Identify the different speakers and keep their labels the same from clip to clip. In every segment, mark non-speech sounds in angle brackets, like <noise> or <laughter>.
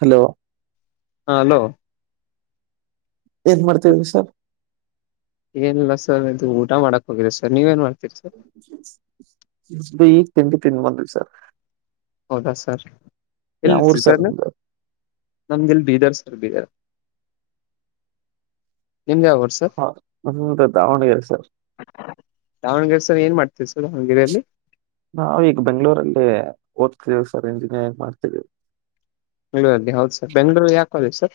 Speaker 1: Hello
Speaker 2: ಹಾ hello
Speaker 1: ಏನ್ ಮಾಡ್ತೇವಿ ವಿ ಸರ್
Speaker 2: ಏನಿಲ್ಲ ಸರ್ ಇದು ಊಟ ಮಾಡಕ್ ಹೋಗಿದೆ ಸರ್ ನೀವ ಏನ್ ಮಾಡ್
Speaker 1: <inaudible> ಈಗ ತಿಂಡಿ ತಿನ್ ಬಂದವಿ ಸರ್
Speaker 2: ಹೌದಾ ಸರ್
Speaker 1: ಯಾವ ಊರ್
Speaker 2: ಎಲ್ಲಿತ್ತುೀ ಸರ್
Speaker 1: ನಿಮ್ದು
Speaker 2: ನಮಗೆಲ್ಲಿ ಬೀದರ್ ಸ ರ್ಬ <inaudible> ನಿಮ್ದ ಯಾವರ್ ಸರ್
Speaker 1: ಹ ನಮ್ದು ದಾವಣಗೆರೆ ಸರ್
Speaker 2: <inaudible> ದಾವಣಗೆರೆ ಸರ್ ಏನ್ ಮಾಡ್ತ ಧಾವಣಗೆರಲ್ಲಿ
Speaker 1: ನಾವವು ಈಗ ಬೆಂಗ್ಗಳೂರಲ್ಲಿ ಓದ್ತೀವಿ ಸರ್ ಇಂಜಿನಿಯರಿಂಗ್ ಮಾಡ್ತವಿ
Speaker 2: ಬೆಂಳೂರಲ್ಲಿ ಹೌದು ಸರ್ ಬೆಂಗ್ಗಳೂರು ಯಾಕಾಗೆ ಸರ್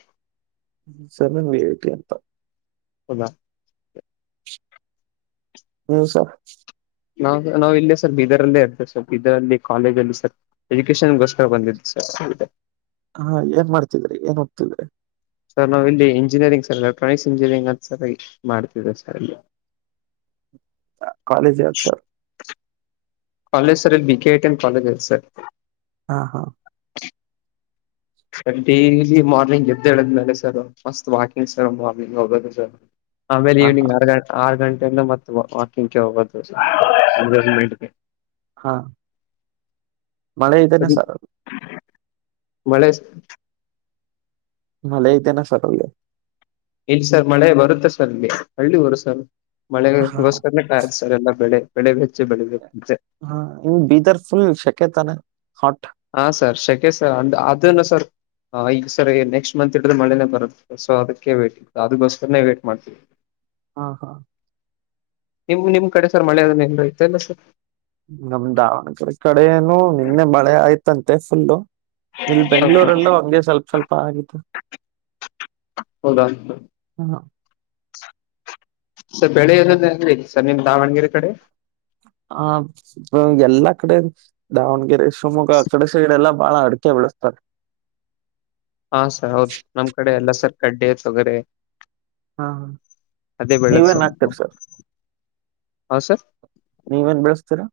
Speaker 1: ಹ್ಮ ಸಮನ್ಳ್ತ ಅಂತ
Speaker 2: ಹೌದಾ
Speaker 1: ಹ್ಮಸ
Speaker 2: ನಾವು ನಾವವು ಇಲ್ಲೇ ಸರ್ ಬೀದರಲ್ಲೇ ಇರ್ತೇವೆ ಸರ್ ಬೀದರಲ್ಲಿ ಕಾಲೇಜಲ್ಲಿ ಸರ್ ಎಜುಕೇಶನ್ಗೋಸ್ಕರ ಬಂದಿದ್ವಿ ಸರ್ ಸ
Speaker 1: ಹಾ ಏನ್ ಮಾಡ್ತಿದ್ರಿ ಏನ್ ಹೋಗ್ತಿದ್ರೆ
Speaker 2: ಸರ್ ನಾವವು ಇಲ್ಲಿ ಇಂಜಿನಿಯರಿಂಗ್ ಸರ್ ಎಲೆಕ್ಟ್ರಾನಿಕ್ಸ್ ಇಂಜಿನಿಯರಿಂಗ್ ಅಂತ ಸರಿಾಗಿ ಮಾಡ್ತಿದವೆ ಸರ್ ಇಲ್ಲಿ
Speaker 1: <inaudible> ಕಾಲೇಜ್ ಯ ಸರ್
Speaker 2: ಕಾಲೇಜ್ ಸರ್ ಇಲ್ಲಿ ಬಿ ಕೆ ಐಟ ಎನ್ ಕಾಲೇಜ್ ಇ ಸರ್
Speaker 1: ಹಾ ಹಾ
Speaker 2: ಸರ್ ಡೈಲಿ ಮಾರ್ನಿಂಗ್ ಎದ್ದೇಳದ್ಮೇಲೆ sir first walking sir morning ಹೋಗೋದು ಸರ್ ಆಮೇಲೆ
Speaker 1: ಹಾ ಹಾ
Speaker 2: ಈವ್ನಿಂಗ ಆರ್ ಆರು ಗಂೆ ಮ ವಾಕಿಂಗ್ಗೆ ಹೋಗೋದುಂಗೆ
Speaker 1: ಹಾ ಮಳೆ ಈತನ್ನೆ
Speaker 2: ಸರಿ
Speaker 1: ಸ
Speaker 2: ಮಳೆ
Speaker 1: ಮಲ ಇತೆನೆ ಸರಲ್ಲ
Speaker 2: ಇಲ್ಲಿ ಸರ್ ಮಳೆ ಬರುತ್ತೆ ಸರ್ ಇಲ್ಲಿ ಹಳ್ಳಿ ಬರು ಸರ್
Speaker 1: ಹಾ
Speaker 2: ಮಳೆಗೋಸ್ಕರೇಟಾಯತ ಸರ್ ಎಲ್ಲ ಬೆಳೆ ಬೆಳೆ ಬೆಚ್ಚಿ ಬೆಳಿಬೇಕೆ
Speaker 1: ಹಾ ಇ ಬಿದರ ಫುಲ್ ಶಕ ತನೆ.
Speaker 2: ಹಾ ಸರ್ ಶಕ್ಕೆ ಸರ್ ಅ ಅದನ್ನು ಸರ್. ಹ ಈಗ ಸರಿ ನೆಕ್ಸ್ಟ್ ಮಂತ್ ಹಿಡಿದ್ರು ಮಳೇನೇ ಬರುತ್ತೆ ಸೊ ಅದಕ್ಕೆ ವೇಟ್ ಇತ್ತು ಅದಕ್ಕೋಸ್ಕರನೆ ವೇಟ್ ಮಾಡ್ತೀವಿ.
Speaker 1: ಹಾ ಹಾ.
Speaker 2: ನಿಮ್ ನಿಮ್ ಕಡೆ ಸರ್ ಮಳೆ ಅದನ್ನ ನೆನೆದ <unintelligible> ಸರ್.
Speaker 1: ನಮ ದಾವಣಗೆರೆ ಕಡೆಏನು ನಿನ್ನೆ ಮಳೆ ಆಯ್ತಂತೆ ಫುಲ್ಲು. ಇಲ್ ಬೆಂಗ್ಳೂರೆಲ್ಲ ಹಗೆ ಸ್ವಲ್ಪ ಸ್ವಲ್ಪ ಆಗಿತ್ತು.
Speaker 2: ಹೌದಾ.
Speaker 1: ಹ,
Speaker 2: <inaudible> <inaudible> ಸರ್ ಬೆಳೆ ಇರೋದ ಹೆಂಗ ಆಯ್ತಿ ಸರ್ ನಿಮ್ ದಾವಣಗೆರೆ ಕಡೆ.
Speaker 1: ಆ ನಮ್ಮ ಎಲ್ಲಾ ಕಡೆ ದಾವಣಗೆರೆ ಶಿವಮೊಗ್ಗ ಕಡೆ ಸೈಡೆ ಎಲ್ಲಾ ಬಾಳ ಅಡಿಕೆ ಬೆಳಸ್ತಾರ.
Speaker 2: ಹಾ ಸರ್ ಹೌದ ಸರ್ ನಮ್ ಕಡೆ ಎಲ್ಲ ಸರ್ ಕಡ್ಲೆ ತೊಗರೆ.
Speaker 1: ಹ್ಮ
Speaker 2: ಅದೇ
Speaker 1: ಹ
Speaker 2: ಬೆಳೆದ್
Speaker 1: ನೀವೇನ್ ಹಾಕ್ತಿರಿ ಸರ್.
Speaker 2: ಹಾ ಸರ್
Speaker 1: ನೀವೇನ್ ಬೆಳೆಸ್ತೀರಾ.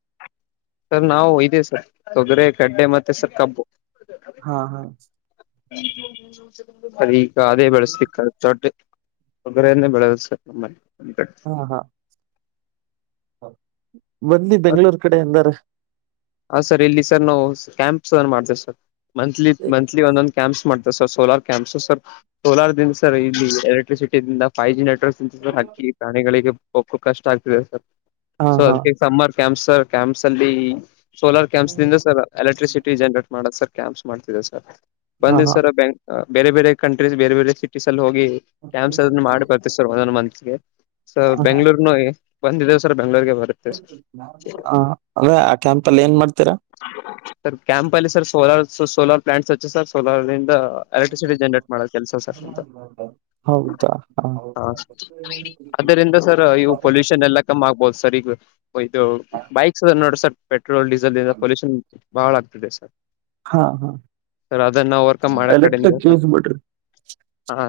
Speaker 2: ಸರ್ ನಾವು ಇದೆ ಸರ್ ತೊಗರೆ ಕಡ್ಡೆ ಮತ್ತೆ ಸರ್ ಕಬ್ಬು.
Speaker 1: ಹಾ ಹಾ
Speaker 2: ಅದ ಈಗ ಅದೇ ಬೆಳಸತಿವಿ ಕರ. <unintelligible> ತೊಗರಿ ನೆ ಬೆಳೆದು ಸರ್ ನಮ್ ಅಲ್ಲಿ.
Speaker 1: ಹ್ಮ ಹಾ. ಬನ್ನಿ ಬೆಂಗಳೂರು ಕಡೆ ಎಂದಾರ.
Speaker 2: ಹ ಸರ್ ಇಲ್ಲಿ ಸರ್ ನಾವು ಕ್ಯಾಂಪ್ಸ್ ಮಾಡ್ತೇವೆ ಸರ್ ಮಂತ್ಲಿ ಮಂತ್ಲಿ ಒಂದೊಂದ. ಕ್ಯಾಂಪ್ಸ್ ಮಾಡ್ತಾವ sir solar camps sir solar ದಿಂದ ಸರ್ ಇಲ್ಲಿ ಎಲೆಕ್ಟ್ರಿಸಿಟಿಿಂದ ಫೈ್ ಜಿ ನೆಟ್ವರ್ಕ್. ಹಕ್ಕಿ ಪ್ರಾಣಿಗಳಿಗೆ ಬಕ್ಕ ಕಷ್ಟ ಆಗ್ತಿದೆ ಸರ್
Speaker 1: ಹಾ
Speaker 2: ಸೊ
Speaker 1: ಹಾ
Speaker 2: ಅದಕ್ಕೆ ಸಮ್ಮರ್. ಕ್ಯಾಂಪ್ಸ್ ಸರ್ ಕ್ಯಾಂಪ್ಸ್ ಅಲ್ಲಿ ಸೋಲಾರ್ ಕ್ಯಾಂಪ್ಸ್ ದಿಂದ ಸರ್ ಎಲೆಕ್ಟ್ರಿಸಿಟಿ ಜನ್ರೇಟ್ ಮಾಡದ ಸರ್. ಕ್ಯಾಂಪ್ಸ್ ಮಾಡ್ತಿರ ಸರ್
Speaker 1: ಹಾ
Speaker 2: ಬಂದ್
Speaker 1: ಹಾ
Speaker 2: ಸರ್ ಬೇರೆ ಬೇರೆ ಕಂಟ್ರೀಸ್ ಬೇರೆ ಬೇರೆ ಸಿಟೀಸ್ ಅಲ್ಲಿ ಹೋಗ. ಗಿ
Speaker 1: ಹ
Speaker 2: ಕ್ಯಾಂಪ್ಸ್ ಅದ ಮಾಡಿ ಬರ್ತವಿ ಸರ್ ಒಂದೊಂದ್ ಮಂತ್ಗೆ ಸ
Speaker 1: ಹಾ
Speaker 2: ಬೆಂಗಗಳೂರ್ ನು ಬಂದಿದ್ದೇವ ಸರ್. ಬೆಂಗ್ಳೂರ್ಗೆ ಬರುತ್ತೆ ಸರ್
Speaker 1: ಹ ಅದ ಕ್ಯಾಂಪ್. ಅಲ್ಲಿ ಏನ್ ಮಾಡ್ತೀರಾ
Speaker 2: ಸರ್ ಕ್ಯಾಂಪ್ ಅಲ್ಲಿ ಸರ್ ಸೋಲಾರ್ ಸ ಸೋಲಾರ್ ಪ್ಲಾಂಟ್ಸ್ ಹಚ ಸರ್ ಸೋಲಾರ್. <unintelligible> ಎಲೆಕ್ಟ್ರಿಸಿಟಿ ಜನರೇಟ್ ಮಾಡದು ಕೆಲ್ಸ ಸರ್ ನಮ್ದು
Speaker 1: ಹೌದಾ
Speaker 2: ಹ. ಅದರಿಂದ ಸರ್ ಇವು ಪೊಲ್ಯೂಷನ್ ಎಲ್ಲಾ ಕಮ್ಮ್ ಆಗ್ಬೋದು ಸರ್ ಈಗ. ಇದು
Speaker 1: ಹ
Speaker 2: ಬೈಕ್ಸ್ ನೋಡ್ರ ಸರ್ ಪೆಟ್ರೋಲ್ ಡೀಸೆಲ್ಿಂದ ಪೊಲ್ಯೂಷನ್ ಬಹಳ ಆಗ್ತದೆ ಸರ್.
Speaker 1: ಹಾ ಹಾ.
Speaker 2: ಸರ್ ಅದನ್ನ ಓವರ್ಕಮ್ ಮಾಡಕ್ ಕಡಿಂದ
Speaker 1: ಎಲೆಕ್ಟ್ರಿಕ್
Speaker 2: ಸರ್
Speaker 1: ಯೂಸ್ ಬಿಡ್ರಿ
Speaker 2: ಹಾ.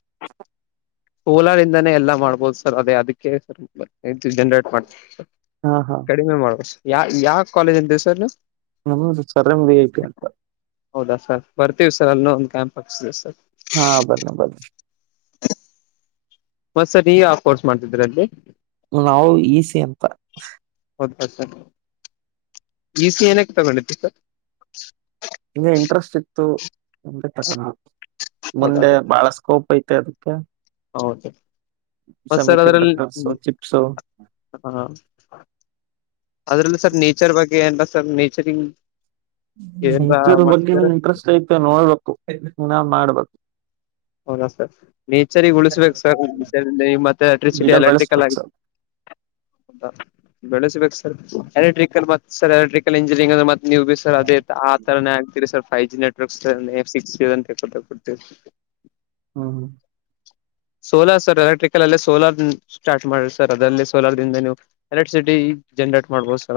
Speaker 1: <inaudible>
Speaker 2: ಸೋಲಾರ್ಂದನೇ ಎಲ್ಲ ಮಾಡ್ಬೋದು ಸರ್ ಅದೇ ಅದಕ್ಕೆ ಹೆಚ್ಚ ಜನ್ರೇಟ್ ಮಾಡತಿವಿ ಸರ್
Speaker 1: ಹಾ ಹಾ
Speaker 2: ಕಡಿಮೆ ಮಾಡುವ ಯಾ ಯಾವ ಕಾಲೇಜ್ ಅಂದೇ ಸರ್ ನೀವು.
Speaker 1: ಹ್ಮ್ಮ್ ಹ್ಮ್ ಸರ್ ಎಂ ವಿ <unintelligible> ಅಂತ.
Speaker 2: ಹೌದಾ ಸರ್ ಬರ್ತೀವಿ ಸರ್ ಅಲ್ಲಿ ಒಂದು ಕ್ಯಾಂಪ್ ಹಾಕ್ಸಿವಿ ಸರ್.
Speaker 1: ಹಾ ಬನ್ನ ಬನೀ.
Speaker 2: ಹೋತ್ಸರೀ ಯಾವ ಕೋರ್ಸ್ ಮಾಡ್ತಿದ್ರ ಅಲ್ಲಿ.
Speaker 1: ನಾವು ಈಸಿ ಎಂ ಅಂತ.
Speaker 2: ಹೌದಾ ಸರ್ ಈಸ ಏನಕ್ಕೆ ತಗೊಂಡರಿ ಸರ್.
Speaker 1: ಹಿಂಗ ಇಂಟ್ರೆಸ್ಟ್ ಇತ್ತು ಅಂತ ತಕೊಳನ
Speaker 2: ಹೌದಾ
Speaker 1: ಮುಂದೆ
Speaker 2: ಸರ್
Speaker 1: ಬಹಳ ಸ್ಕೋಪ್ ಐತ. ತೆ ಅದಕ್ಕೆ.
Speaker 2: ಹೌದು.
Speaker 1: ಸೆಮಿಕಂಡಕ್ಟರ್ಸ್ ಸು ಚಿಪ್ಸ್ ಸು.
Speaker 2: ಹಾ ಅದ್ರಲ್ಲಿ ಸರ್ ನೇಚರ್ ಬಗ್ಗೆ ಏನ್ ರ ಸರ್ ನೇಚರಿಂಗ.
Speaker 1: ನಚರ್ ಬಗ್ಗೆ ಇಂಟ್ರೆಸ್ಟ್ ಐತೆ ನೋಡ್ಬೇಕು ನಾ ಮಾಡ್ಬೇಕು.
Speaker 2: ಹೌದಾ ಸರ್ ನೇಚರ್ ಗಿ ಉಳಿಸಬೇಕ ಸರ್ ಸಂಡೇ ಮತ್ತೆ ಎಲೆಕ್ಟ್ರಿಸಿಟಿ
Speaker 1: ಗಿಡ
Speaker 2: ಎಲೆಕ್ಟ್ರಿಕಲ್
Speaker 1: ಬೆಳೆಸ್ಬೇಕು
Speaker 2: ಆಗಿ.
Speaker 1: ಸರ್
Speaker 2: ಹೌದ ಬೆಳೆಸಬೇಕ ಸರ್ ಎಲೆಕ್ಟ್ರಿಕಲ್ ಮ ಸರ್ ಎಲೆಕ್ಟ್ರಿಕಲ್ ಇಂಜಿನಿಯರಿಂಗ್ ಅಂದ್ರ ಮತ. ನೀವು ಬಿ ಸರ್ ಅದೇ ಆ ತರನೇ ಆಗ್ತಿೀರಿ ಸರ್ ಫೈ್ ಜಿ ನೆಟ್ವರ್ಕ್ಸ್ ತರಾನೇ ಸಿಕ್ಸ್ ಜಿ. <unintelligible>
Speaker 1: ಹ ಹ
Speaker 2: ಸೋಲಾರ್ ಸರ್ ಎಲೆಕ್ಟ್ರಿಕಲ್ ಅಲ್ಲೇ ಸೋಲಾರ್ ನ್. ಜನ್ರೇಟ್ ಮಾಡ್ಬೋದ್ ಸ್.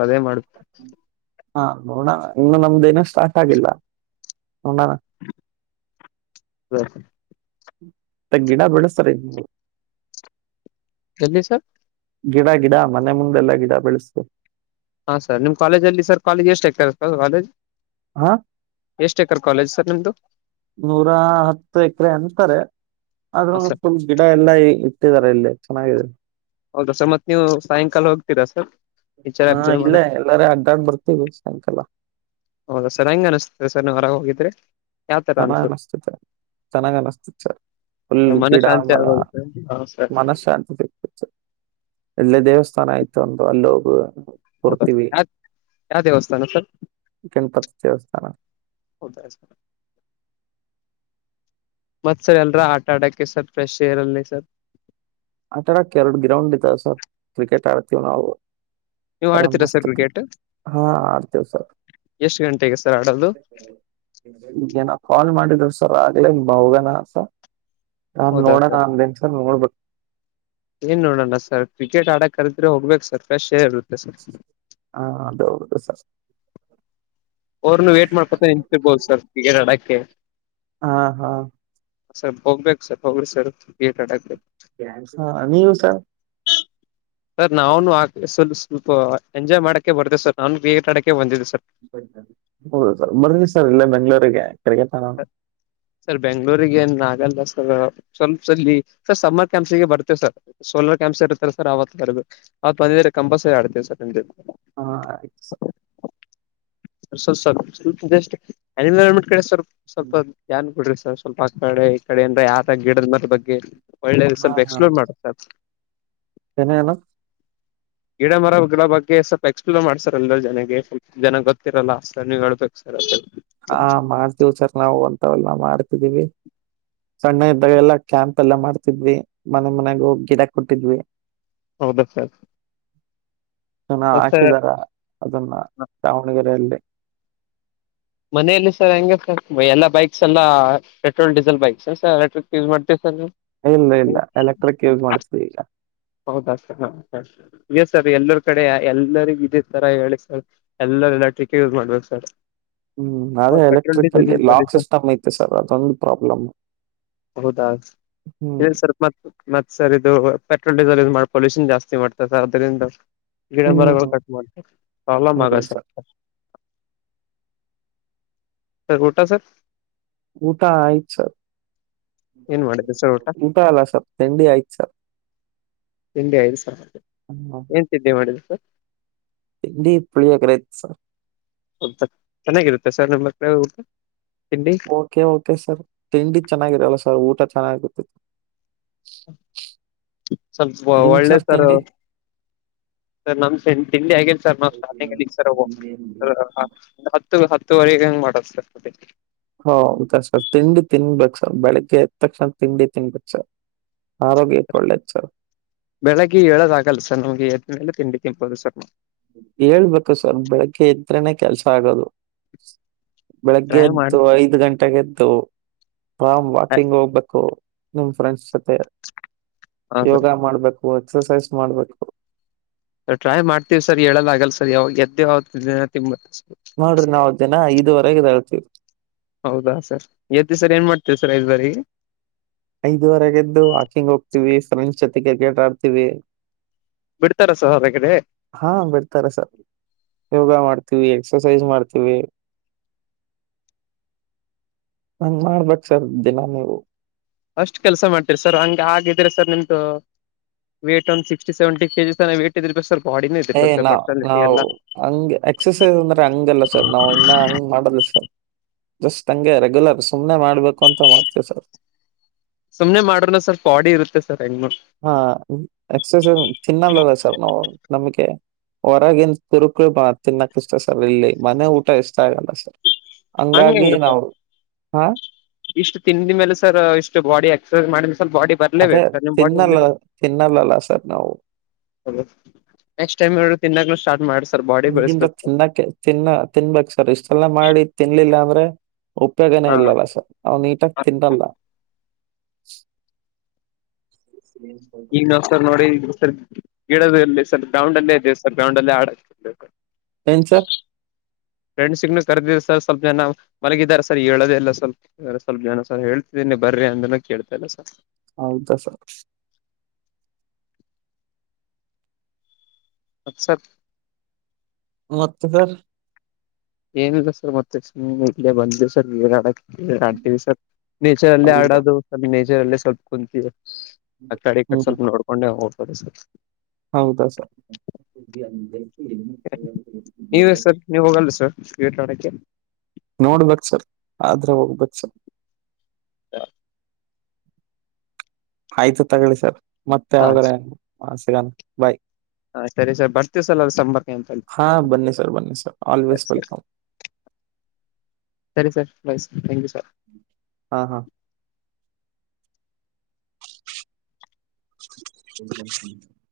Speaker 1: ಹಾ ನೋಣ ಇನ್ನು ನಮ್ದೇನ ಸ್ಟಾರ್ಟ್ ಆಗಿಲ್ಲ. ನೋಡೋಣ
Speaker 2: ಬ್ಯಾ
Speaker 1: ತ ಗಿಡ ಬೆಳಸ್ತಾರೆ ನೀವು.
Speaker 2: ಗಲ್ಲಿ ಸಾರ್.
Speaker 1: ಗಿಡ ಗಿಡ ಮನೆ ಮುಂದೆಲ್ಲಾ ಗಿಡ ಬೆಳಸ್ತು.
Speaker 2: ಹಾ ಸರ್ ನಿಮ್ ಕಾಲೇಜ್ ಅಲ್ಲಿ ಸರ್ ಕಾಲೇಜ್ ಎಷ್ಟು ಎಕ್ರ್ ಅದ
Speaker 1: ಹಾ
Speaker 2: ಎಷ್ಟ ಎಕರ್ ಕಾಲೇಜ್ ಸರ್ ನಿಮ್ದು
Speaker 1: ನೂರ ಹತ್ತ ಎಕ್ರೆ ಅಂತರೆ.
Speaker 2: ಹಾ
Speaker 1: ಆದ್ರು
Speaker 2: ಸರ್
Speaker 1: ಫುಲ್ ಗಿಡ ಎಲ್ಲಾ ಇಟ್ಟಿದರೆ.
Speaker 2: ಹೌದಾ ಸರ್ ಮತ್ ನೀವು ಸಾಯಂಕಾಲ ಹೋಗ್ತಿ
Speaker 1: ಹಾ ಇಲ್ಲೇ ಎಲ್ಲಾರ ಅಡ್ಡಾಡ್ ಬರ್ತೀವಿ ಸಾಯಂಕಾಲ.
Speaker 2: ಹೌದಾ ಸರ್ ಹೆಂಗ್ ಅನಿಸ್ತಿದೆ ಸರ್ ನಾ ಹೊರಾಗ್ ಹೋಗಿದ್ರಿ.
Speaker 1: ಚೆನ್ನಾಗ್ ಅನ್ನಿಸ್ತಿತು ಚೆನ್ನಾಗ್ ಅನ್ನಿಸ್ತಿತು ಫುಲ್
Speaker 2: ಮನ
Speaker 1: ಗಿಡ
Speaker 2: ಶಾಂತಿ
Speaker 1: ಮರ.
Speaker 2: ಆಗೋದು ಸರ್ ಹಾ ಸರ್
Speaker 1: ಮನಶಾಂತಿ ಸಿಗ್ತಿತ್ತು, ಅಲ್ಲೇ ದೇವಸ್ಥಾನ ಇತ್ತು ಅಂದು ಅಲ್ ಹೋಗುವ.
Speaker 2: ಹೌದಾ
Speaker 1: ಕೊಡ್ತೀವಿ
Speaker 2: ಯಾವ ಯಾವ ದೇವಸ್ಥಾನ ಸರ್
Speaker 1: ಗಣ್ಪತಿ ದೇವಸ್ಥಾನ.
Speaker 2: ಹೌದ ಅಜ. ಮತ್ ಸರ್ ಎಲ್ರು ಆಟ ಆಡಕ್ಕೆ ಸರ್ ಫ್ರೆಶ್ ಏರ್ ಅಲಿ ಸರ್.
Speaker 1: ಆಟಡಕ್ ಎರಡ್ ಗ್ರೌಂಡ್ ಇದಾವ್ ಸರ್ ಕ್ರಿಕೆಟ್ ಆಡ್ತೀವ್ ನಾವು.
Speaker 2: ನೀವು
Speaker 1: ಆರ
Speaker 2: ಆಡ್ತೀರಾ ಸರ್
Speaker 1: ಮಸ್ತಕ್ ಹಾ ಆಡ್ತಿವ್ ಸರ್ರ.
Speaker 2: ಎಷ್ಟ್ ಗಂಟೆಗೆ ಸರ್ ಆಡೋದು.
Speaker 1: ನ್ ಏನೊ ಕಾಲ್ ಮಾಡಿದ ಸರ್ ಆಗ್ಲೇ ಬೌವೆ ನಾಸ ನಾನ್
Speaker 2: ಹೌದಾ
Speaker 1: ನೋಡಣ
Speaker 2: ಸರ್
Speaker 1: ಅಂದೆ ಸರ್ ನೋಡ್ಬೇಕು.
Speaker 2: ಏನ್ ನೋಡೋಣ ಸರ್ ಕ್ರಿಕೆಟ್ ಆಡ ಕರದ್ರೆ ಹೋಗ್ಬೇಕು ಸರ್ ಪ್ರೇಶ್ ಹೆರ್ ಇರುತ್ತೆ ಸರ್.
Speaker 1: ಹಾ ಅದು ಹೌದು ಸರ್.
Speaker 2: ಅವರ್ನು ವೇಟ್ ಮಾಡ್ಕತ ನಿನ್ಸರ್ಬೋದು ಸರ್ ಕಿಕೇಟ್ ಅಡಕ್ಕೆ.
Speaker 1: ಹಾ ಹಾ
Speaker 2: ಸರ್ ಹೋಗ್ಬೇಕು ಸರ್ ಹೋಗ್ರಿ ಸರ್ ಕ್ರಿಕೆಟ್ ಆಡಕೇ.
Speaker 1: ಹಾ ನೀವು ಸರ್
Speaker 2: ಸರ್ ನಾವುನು ಆಡ್ತಿವ್ ಸ್ವಲ್ಪ ಎಂಜಾಯ್ ಮಾಡಕ್ಕೆ ಬರ್ತೇ ಸರ್ ನಾನು ಕ್ರಿಕೆಟ್ ಆಡಕೇ ಬಂದಿದ್ ಸರ್.
Speaker 1: ಹೌದು ಸರ್ ಬರ್ದಿನಿ ಸರ್ ಇಲ್ಲೇ ಬೆಂಗಳೂರಿಗೆ.
Speaker 2: ಸರ್ ಬೆಂಗ್ಗಳೂರಿಗೆ ಏನ್ ಆಗಲ್ಲ ಸ. ಸ್ವಲ್ಪ ಸ ಸರ್ ಸಮ್ಮರ್ ಕ್ಯಾಂಪ್ಸ್ಗೆ ಬರ್ತೇವೆ ಸರ್ ಸೋಲಾರ್ ಕ್ಯಾಂಪ್ಸ್ ಇರ್ತ್ತಾರ ಸರ್ ಆವತ್ತ ಬರ್ಬೇಕು. ಅವತ್ ಬಂದಿದ್ರೆ ಕಂಪ ಸ
Speaker 1: ಹಾ ಆಯ್ತು ಸ.
Speaker 2: ಸ ಸರ್ ಸ್ವಲ್ಪ ಸ್ವಲ್ಪಟ್ ಆಲ್ಮೆಂಟ್ ಕಡೆ ಸ್ವಲ್ಪ ಸ್ವಲ್ಪ ಯಾನ್ ಬಿಡ್ರಿ ಸ. ಸರ್ ಸ್ವಲ್ಪ ಆ ಕಡೆ ಈ ಕಡೆ ಇಂದ ಯಾದ ಗಿಡದ್ ಮೆಲ್ ಬಗ್ಗೆ ಒಳ್ಳೇದು ಸ್ವಲ್ಪ ಎಕ್ಸ್ಪ್ಲೋರ್ ಮಾಡುತ್ತ ಸರ್.
Speaker 1: ತೇನೇ ಎನು.
Speaker 2: <inaudible> ಗಿಡ ಮರಗಳ ಬಗ್ಗೆ ಸ್ವಲ್ಪ ಎಕ್ಸ್ಪ್ಲೋರ್ ಮಾಡ್ಸರ್ ಎಲ್ಲ ಜನಗೆಲ್ ಜನಾಗ್ ಗೊತ್ತಿರಲ್ಲ ಅಷ್ಟರ್ ನೀವ್ ಹೇಳ್ಬೇಕು ಸರ್.
Speaker 1: ಹಾ ಮಾಡ್ತೀವಿ ಸರ್ ನಾವು ಅಂತವೆಲ್ಲಾ ಮಾಡ್ತಿದ್ದೀವಿ. ಸಣ್ಣ ಇದ್ದಾಗೆಲ್ಲ ಕ್ಯಾಂಪ್ ಎಲ್ಲಾ ಮಾಡ್ತಿದ್ವಿ ಮನೆ ಮನೆಗ್ ಹೋಗ್ ಗಿಡ ಕೊಟ್ಟಿದ್ವಿ.
Speaker 2: ಹೌದ ಸರ್.
Speaker 1: ಜನ
Speaker 2: ಮತ್ ಸರ್
Speaker 1: ಹಾಕಿದಾರ ಅದನ್ನ ದಾವಣಗೆರೆಯಲ್ಲಿ.
Speaker 2: ಮ
Speaker 1: ಇಲ್ಲ ಇಲ್ಲ ಎಲೆಕ್ಟ್ರಿಕ್ ಯೂಸ್ ಮಾಡ್ತಿವಿ ಈಗ.
Speaker 2: ಹೌದಾ ಸರ್ ಎ ಸರ್ ಎಲ್ಲರ್ ಕಡೆ ಎಲ್ಲಾರಿಗೂ ಇದೆ ತರ ಹೇಳಿ ಸರ್ ಎಲ್ಲಾ. ಲ ಲಾಟಿಕೆ ಯುಸ್ ಮಾಡ್ಬೇಕ್ ಸರ್.
Speaker 1: ಹ್ಮ್ ಅದೇ
Speaker 2: ಪೆಟ್ರೋಲ್
Speaker 1: ಎಲೆಕ್ಟ್ರಿಕಲ್ಲಿ
Speaker 2: ಡೀಸೆಲ್
Speaker 1: ಲಾಕ್
Speaker 2: ಪೊಲ್ಯೂಷನ್
Speaker 1: ಸಿಸ್ಟಮ್ ಐತೆ ಸರ್ ಅದೊಂದು ಪ್ರಾಬ್ಲಮ್.
Speaker 2: ಹೌದಾ
Speaker 1: ಹ್ಮ್
Speaker 2: ಎನ್ ಸರ್ ಮತ್ ಮತ್ತ್ ಸರ್ ಇದು. ಪೆಟ್ರೋಲ್ ಡೀಸಲ್ ಇದು ಮಾಡಿ ಪೊಲ್ಯೂಷನ್ ಜಾಸ್ತಿ ಸರ್ ಅದರಿಂದ. ಗಿಡ ಮರಗಳು
Speaker 1: ಹ್ಮ್
Speaker 2: ಕಟ್ ಮಾಡ್ತಾರೆ ಪ್ರಾಬ್ಲಮ್ ಆಗ ಸರ್. ಸರ್ ಊಟ ಸರ್.
Speaker 1: ಊಟ ಆಯ್ತು ಸರ್.
Speaker 2: ಏನ್ ಮಾಡಿದ್ರಿ ಸರ್
Speaker 1: ಊಟ ಅಲ್ಲ ಸರ್ ತಿಂಡಿ ಆಯ್ತ ಸರ್.
Speaker 2: ತಿಂಡಿ ಐದು ಸಾವಿರ
Speaker 1: ಹ್ಮ್.
Speaker 2: ಏನ್ ತಿಂಡಿ ಮಾಡಿದ ಸರ್.
Speaker 1: ತಿಂಡಿ ಪುಳಿಯೋಗರೆ ಸರ್.
Speaker 2: ಚೆನ್ನಾಗಿರುತ್ತೆ ಸರ್ ನಮ್ಮ ಕಡೆ ಊಟ ತಿಂಡಿ
Speaker 1: ಓಕೆ ಓಕೆ ಸರ್ ತಿಂಡಿ ಚೆನ್ನಾಗಿರಲ್ಲ ಸರ್ ಊಟ ಚೆನ್ನಗಿರುತ್ತೇ
Speaker 2: ಸ್ವಲ್ಪ ಒಳ್ಳೆ ಸರ್ ಸರ್ ನಮ್ ತಿಂಡಿ ಆಗೇನ್ ಸರ್ ನಾವ್ ಸ್ರ್ಟಿಗ್ಲ್ ಸರ್ ಹೋಗ ಹತ್ತು ಹತ್ತು ಹತ್ತುವರಿಗೇ ಹಂಗ ಮಾಡೋದು ಸರ್ ಒಟಿಗೇ
Speaker 1: ಹಾ- ಹೌದಾ ಸರ್ ತಿಂಡಿ ತಿನ್ಬೇಕು ಸರ್ ಬೆಳಿಗ್ಗೆ ಎದ್ದ ತಕ್ಷಣ ತಿಂಡಿ ತಿನ್ಬೇಕ್ ಸರ್ ಆರೋಗ್ಯಕ್ಕೆ ಒಳ್ಳೇದು ಸರ್
Speaker 2: ಬೆಳಗ್ಗೆ ಹೇಳದು ಆಗಲ್ಲ ಸರ್ ನಮ್ಗೆ ಎದಿನೇಲೆ ತಿಂಡಿ ತಿನ್ಪೋದು ಸರ್ ನಾವು
Speaker 1: ಹೇಳ್ಬೇಕು ಸರ್ ಬೆಳಗ್ಗೆ ಇದತ್ರನೆ ಕೆಲ್ಸ ಆಗೋದು ಬೆಳಗ್ಗೆ
Speaker 2: ಟ್ರೈ ಮಾಡ
Speaker 1: ಎದ್ದು ಐದ್ ಗಂಟೆಗೆ ಎದ್ದು ಆಾಮ್ ವಾಕಿಂಗ್ ಹೋಗ್ಬೇಕು ನಿಮ್ ಫ್ರೆಂಡ್ಸ್ ಜೊತೆ
Speaker 2: ಹಾ
Speaker 1: ಯೋಗ ಮಾಡ್ಬೇಕು ಎಕ್ಸಸೈಸ್ ಮಾಡ್ಬೇಕು.
Speaker 2: ಟ್ರೈ -ಮಾಡ್ತೀವಿ ಸರ್ ಹೇಳಲ್ಲಾಗಗಲ್ಲ ಸರ್ ಯಾವಾಗ ಎದ್ದು ಯಾವತ್ತು ದಿನ ತಿಂಬತ್ತ
Speaker 1: ಒಂವರೆಗೆಳ್ತೀವಿ
Speaker 2: ಹೌದಾ ಸರ್ ಎತಿ ಸರ್ ಏನ್ ಮಾಡ್ತೇವಿ ಸರ್ ಐದ್ ಬಾರಿಗೆ
Speaker 1: ಐದುವರೆಗೆದ್ದು ಹಾಕಿಂಗ್ ಹೋಗ್ತಿವಿ ಫ್ರೆಂಡ್ಸ್ ಜೊತೆ ಕ್ರಿಕೇಟಟ್ ಆಡ್ತಿವಿ
Speaker 2: ಬಿಡ್ತಾರ ಸರ್ ಹೊರಗಡೆ
Speaker 1: ಹಾ- ಬಿಡ್ತಾರೆ ಸರ್ ಯೋಗ ಮಾಡ ತವಿ ಎಕ್ಸಸೈಜ ಮಾಡ್ತೀವಿ‌. ಹನುಮ ಬಕ್ಸರ್ ದಿನಾನ
Speaker 2: ಅಷ್ಟು ಕೆಲ್ಸ ಮಾಡ್ತರಿ ಸರ್ ಹಂಗಗೆ ಆಗಿದ್ರೆ ಸರ್ ನಿಂತು. ವೇಟ್ ಒಂದು ಸಿಕ್ಸ್ಿಸೆವೆಂಟಿ ಕೆಜಿ ತ ವೇಟ್ ಇದ ಸರ್ <unintelligible>
Speaker 1: ಏ
Speaker 2: ಇದಿರ್ಬೇಕು ಸರ್
Speaker 1: -ನಾವ
Speaker 2: ಪರ್ಸನಾಲಿಟಿ
Speaker 1: ನಾವವು
Speaker 2: ಎಲ್ಲ
Speaker 1: ಹಂಗ್ ಎಕ್ಸಸೈಸ್ ಅಂದ್ರೆ ಹಂಗಲ್ಲ ಸರ್ ನಾವ್ ಇನ್ನ ಹಂಗ್ ಮಾಡಲ್ಲ ಸರ್. ಜಸ್ಟ್ ನಂಗೆ ರೆಗ್ಯುಲರ್ ಸುಮ್ಮ್ನೆ ಮಾಡ್ಬೇಕು ಅಂತ ಮಾಡ್ತೀವಿ ಸರ್.
Speaker 2: ಸುಮ್ನೆ ಮಾಡ್ರನ ಸ್ವಲ್ಪಾಡಿ ಇರುತ್ತೆ ಸರ್ ಹೆಂಗ
Speaker 1: ಹಾ- ಎಕ್ಸಸೈಸ್ ತಿನ್ನಲ್ಲದ ಸರ್ ನಾವು ನಮಿಕೆ ಹೊರಗನ್ ಕುುರುಕಳ -ಬ- ತಿನ್ನಕ ಇಷ್ಟ ಸರ್ ಇಲ್ಲಿ ಮನೆ ಊಟ ಇಷ್ಟ ಆಗಲ್ಲ ಸರ್.
Speaker 2: ಹಂಗ
Speaker 1: ಹಂಗಾಗಿ
Speaker 2: ಹೆಂಗ
Speaker 1: ನಾವ
Speaker 2: ಸರ್
Speaker 1: -ಹಾ
Speaker 2: ಇಷ್ಟು ತಿಂದ ಮೇಲೆ ಸರ್ ಇಷ್ಟು ಬಾಡಿ ಎಕ್ಸರ್ಸೈಸ್ ಮಾಡಿದ ಸ್ವಲ್ಪ ಬಾಡಿ
Speaker 1: ಅದೇ
Speaker 2: ಬರ್ಲೇಬೇಕು ಸರ್ ನಿಮ್ ಬಾಡಿ
Speaker 1: ತಿನ್ನಲ್ಲ
Speaker 2: ಒಂದ.
Speaker 1: ತಿನ್ನಲ್ಲಲ್ಲ ಸರ್ ನಾವು.
Speaker 2: ನೆಕ್ಸ್ಟ್ ಟೈಮ್ ಎ ತಿನ್ನಾಗ್ಲು
Speaker 1: ಈಗಿಂದ ತಿನ್ನಕ್ಕೆ ತಿನ್ನ ತಿನ್ಬೇಕಕ್ ಸರ್ ಇಷ್ಟೆಲ್ಲ ಮಾಡಿ ತಿನ್ಲಿಲ್ಲ ಅಂದ್ರೆ. ಉಪಯೋಗನೇ
Speaker 2: ಹಾ
Speaker 1: ಇಲ್ಲಲ್ಲ ಸರ್ ನಾ್ ನೀಟಾಗಿ ತಿನ್ನಲ್ಲ ಹ್ಮ
Speaker 2: ಈಗ ನಾವು ಸರ್ ನೋಡಿ ಗಿಡ ಇಲ್ಲಿಲ್ ಗ್ರೌಂಡ್ ಅಲ್ಲೇ ಇದೇ ಸರ್ ಗ್ರೌಂಡ್ ಅಲ್ಲೇ ಆಡ
Speaker 1: ಏ -ಸರ್
Speaker 2: ಫ್ರೆಂಡ್ಸಗೂ ಕರೆದ ಸರ್ ಸ್ವಲ್ಪ ಜನ ಮಲಗಿದ್ದಾರೆ ಸರ್ ಹೇಳೋದೆಲ್ಲ ಸ್ವಲ್ಪ ಸ್ವಲ್ಪ ಜನ ಸರ್ ಹೇಳ್ತಿದನಿ ಎಂ ಬರ್ರಿ ಅಂದನ ಕೇತ ಇಲ್ಲ ಸ
Speaker 1: ಹೌದಾ ಸರ್
Speaker 2: ಮಕ್ಸರ್
Speaker 1: ಮತ್ತದ
Speaker 2: ಏನಿಲ್ಲ ಸರ್ ಮತ್ತೆ ಇಲ್ಲೇ ಬಂದ ಸರ್ ನೀಡಕ್ಕೆ. ಡ್ತೀವಿ ಸಲ್ ನೇಚರ್ ಅಲ್ಲೇ
Speaker 1: ಹೌದಾ
Speaker 2: ಆಡೋದು ನೇಚರ್ ಅಲ್ಲೇ ಸಲ್ ಕುಂತೀವಿ ಆ- ಕಡೆ ಕಡೆ ಸ್ವಲ್ಪ ನೋಡ್ಕೊಂಡೆ ಹೋಗ್ತದೆ ಸರ್
Speaker 1: ಹೌದ ಸ
Speaker 2: ನೀವೇ ಸರ್ ನೀವ್ ಹೋಗಲ್ ಸರ್ ವೀಟಡಕ್ಕೆ
Speaker 1: ನೋಡ್ಬೇಕಕ್ ಸರ್ ಆದ್ರೆ ಹೋಗ್ಬೇಕಕ್ ಸರ್
Speaker 2: ಹ
Speaker 1: ಆಯ್ತು ತಗೊಳ್ಳಿ ಸರ್ ಮತ್ತೆ
Speaker 2: ಹಾ
Speaker 1: ಅವಾವಾಗ್ರ ಸಿಗಾನ ಬಾಯ್
Speaker 2: ಹಾ ಸರಿ ಸರ್ ಬರ್ತೀವಿ ಸರ್ ಅದ ಸಂಂಬರ್ಕ್ಕೆ ಅಂತಿ
Speaker 1: ಹಾ ಬನ್ನಿ ಸರ್ ಬನ್ನಿ ಸರ್ ಆಲ್ವೇಸ್
Speaker 2: ಸರಿ ಸರಿ
Speaker 1: ವೆಲ್ಕಮ್
Speaker 2: ಸರಿ sir bye sir thank you sir
Speaker 1: ಹಾ ಹಾ ಹ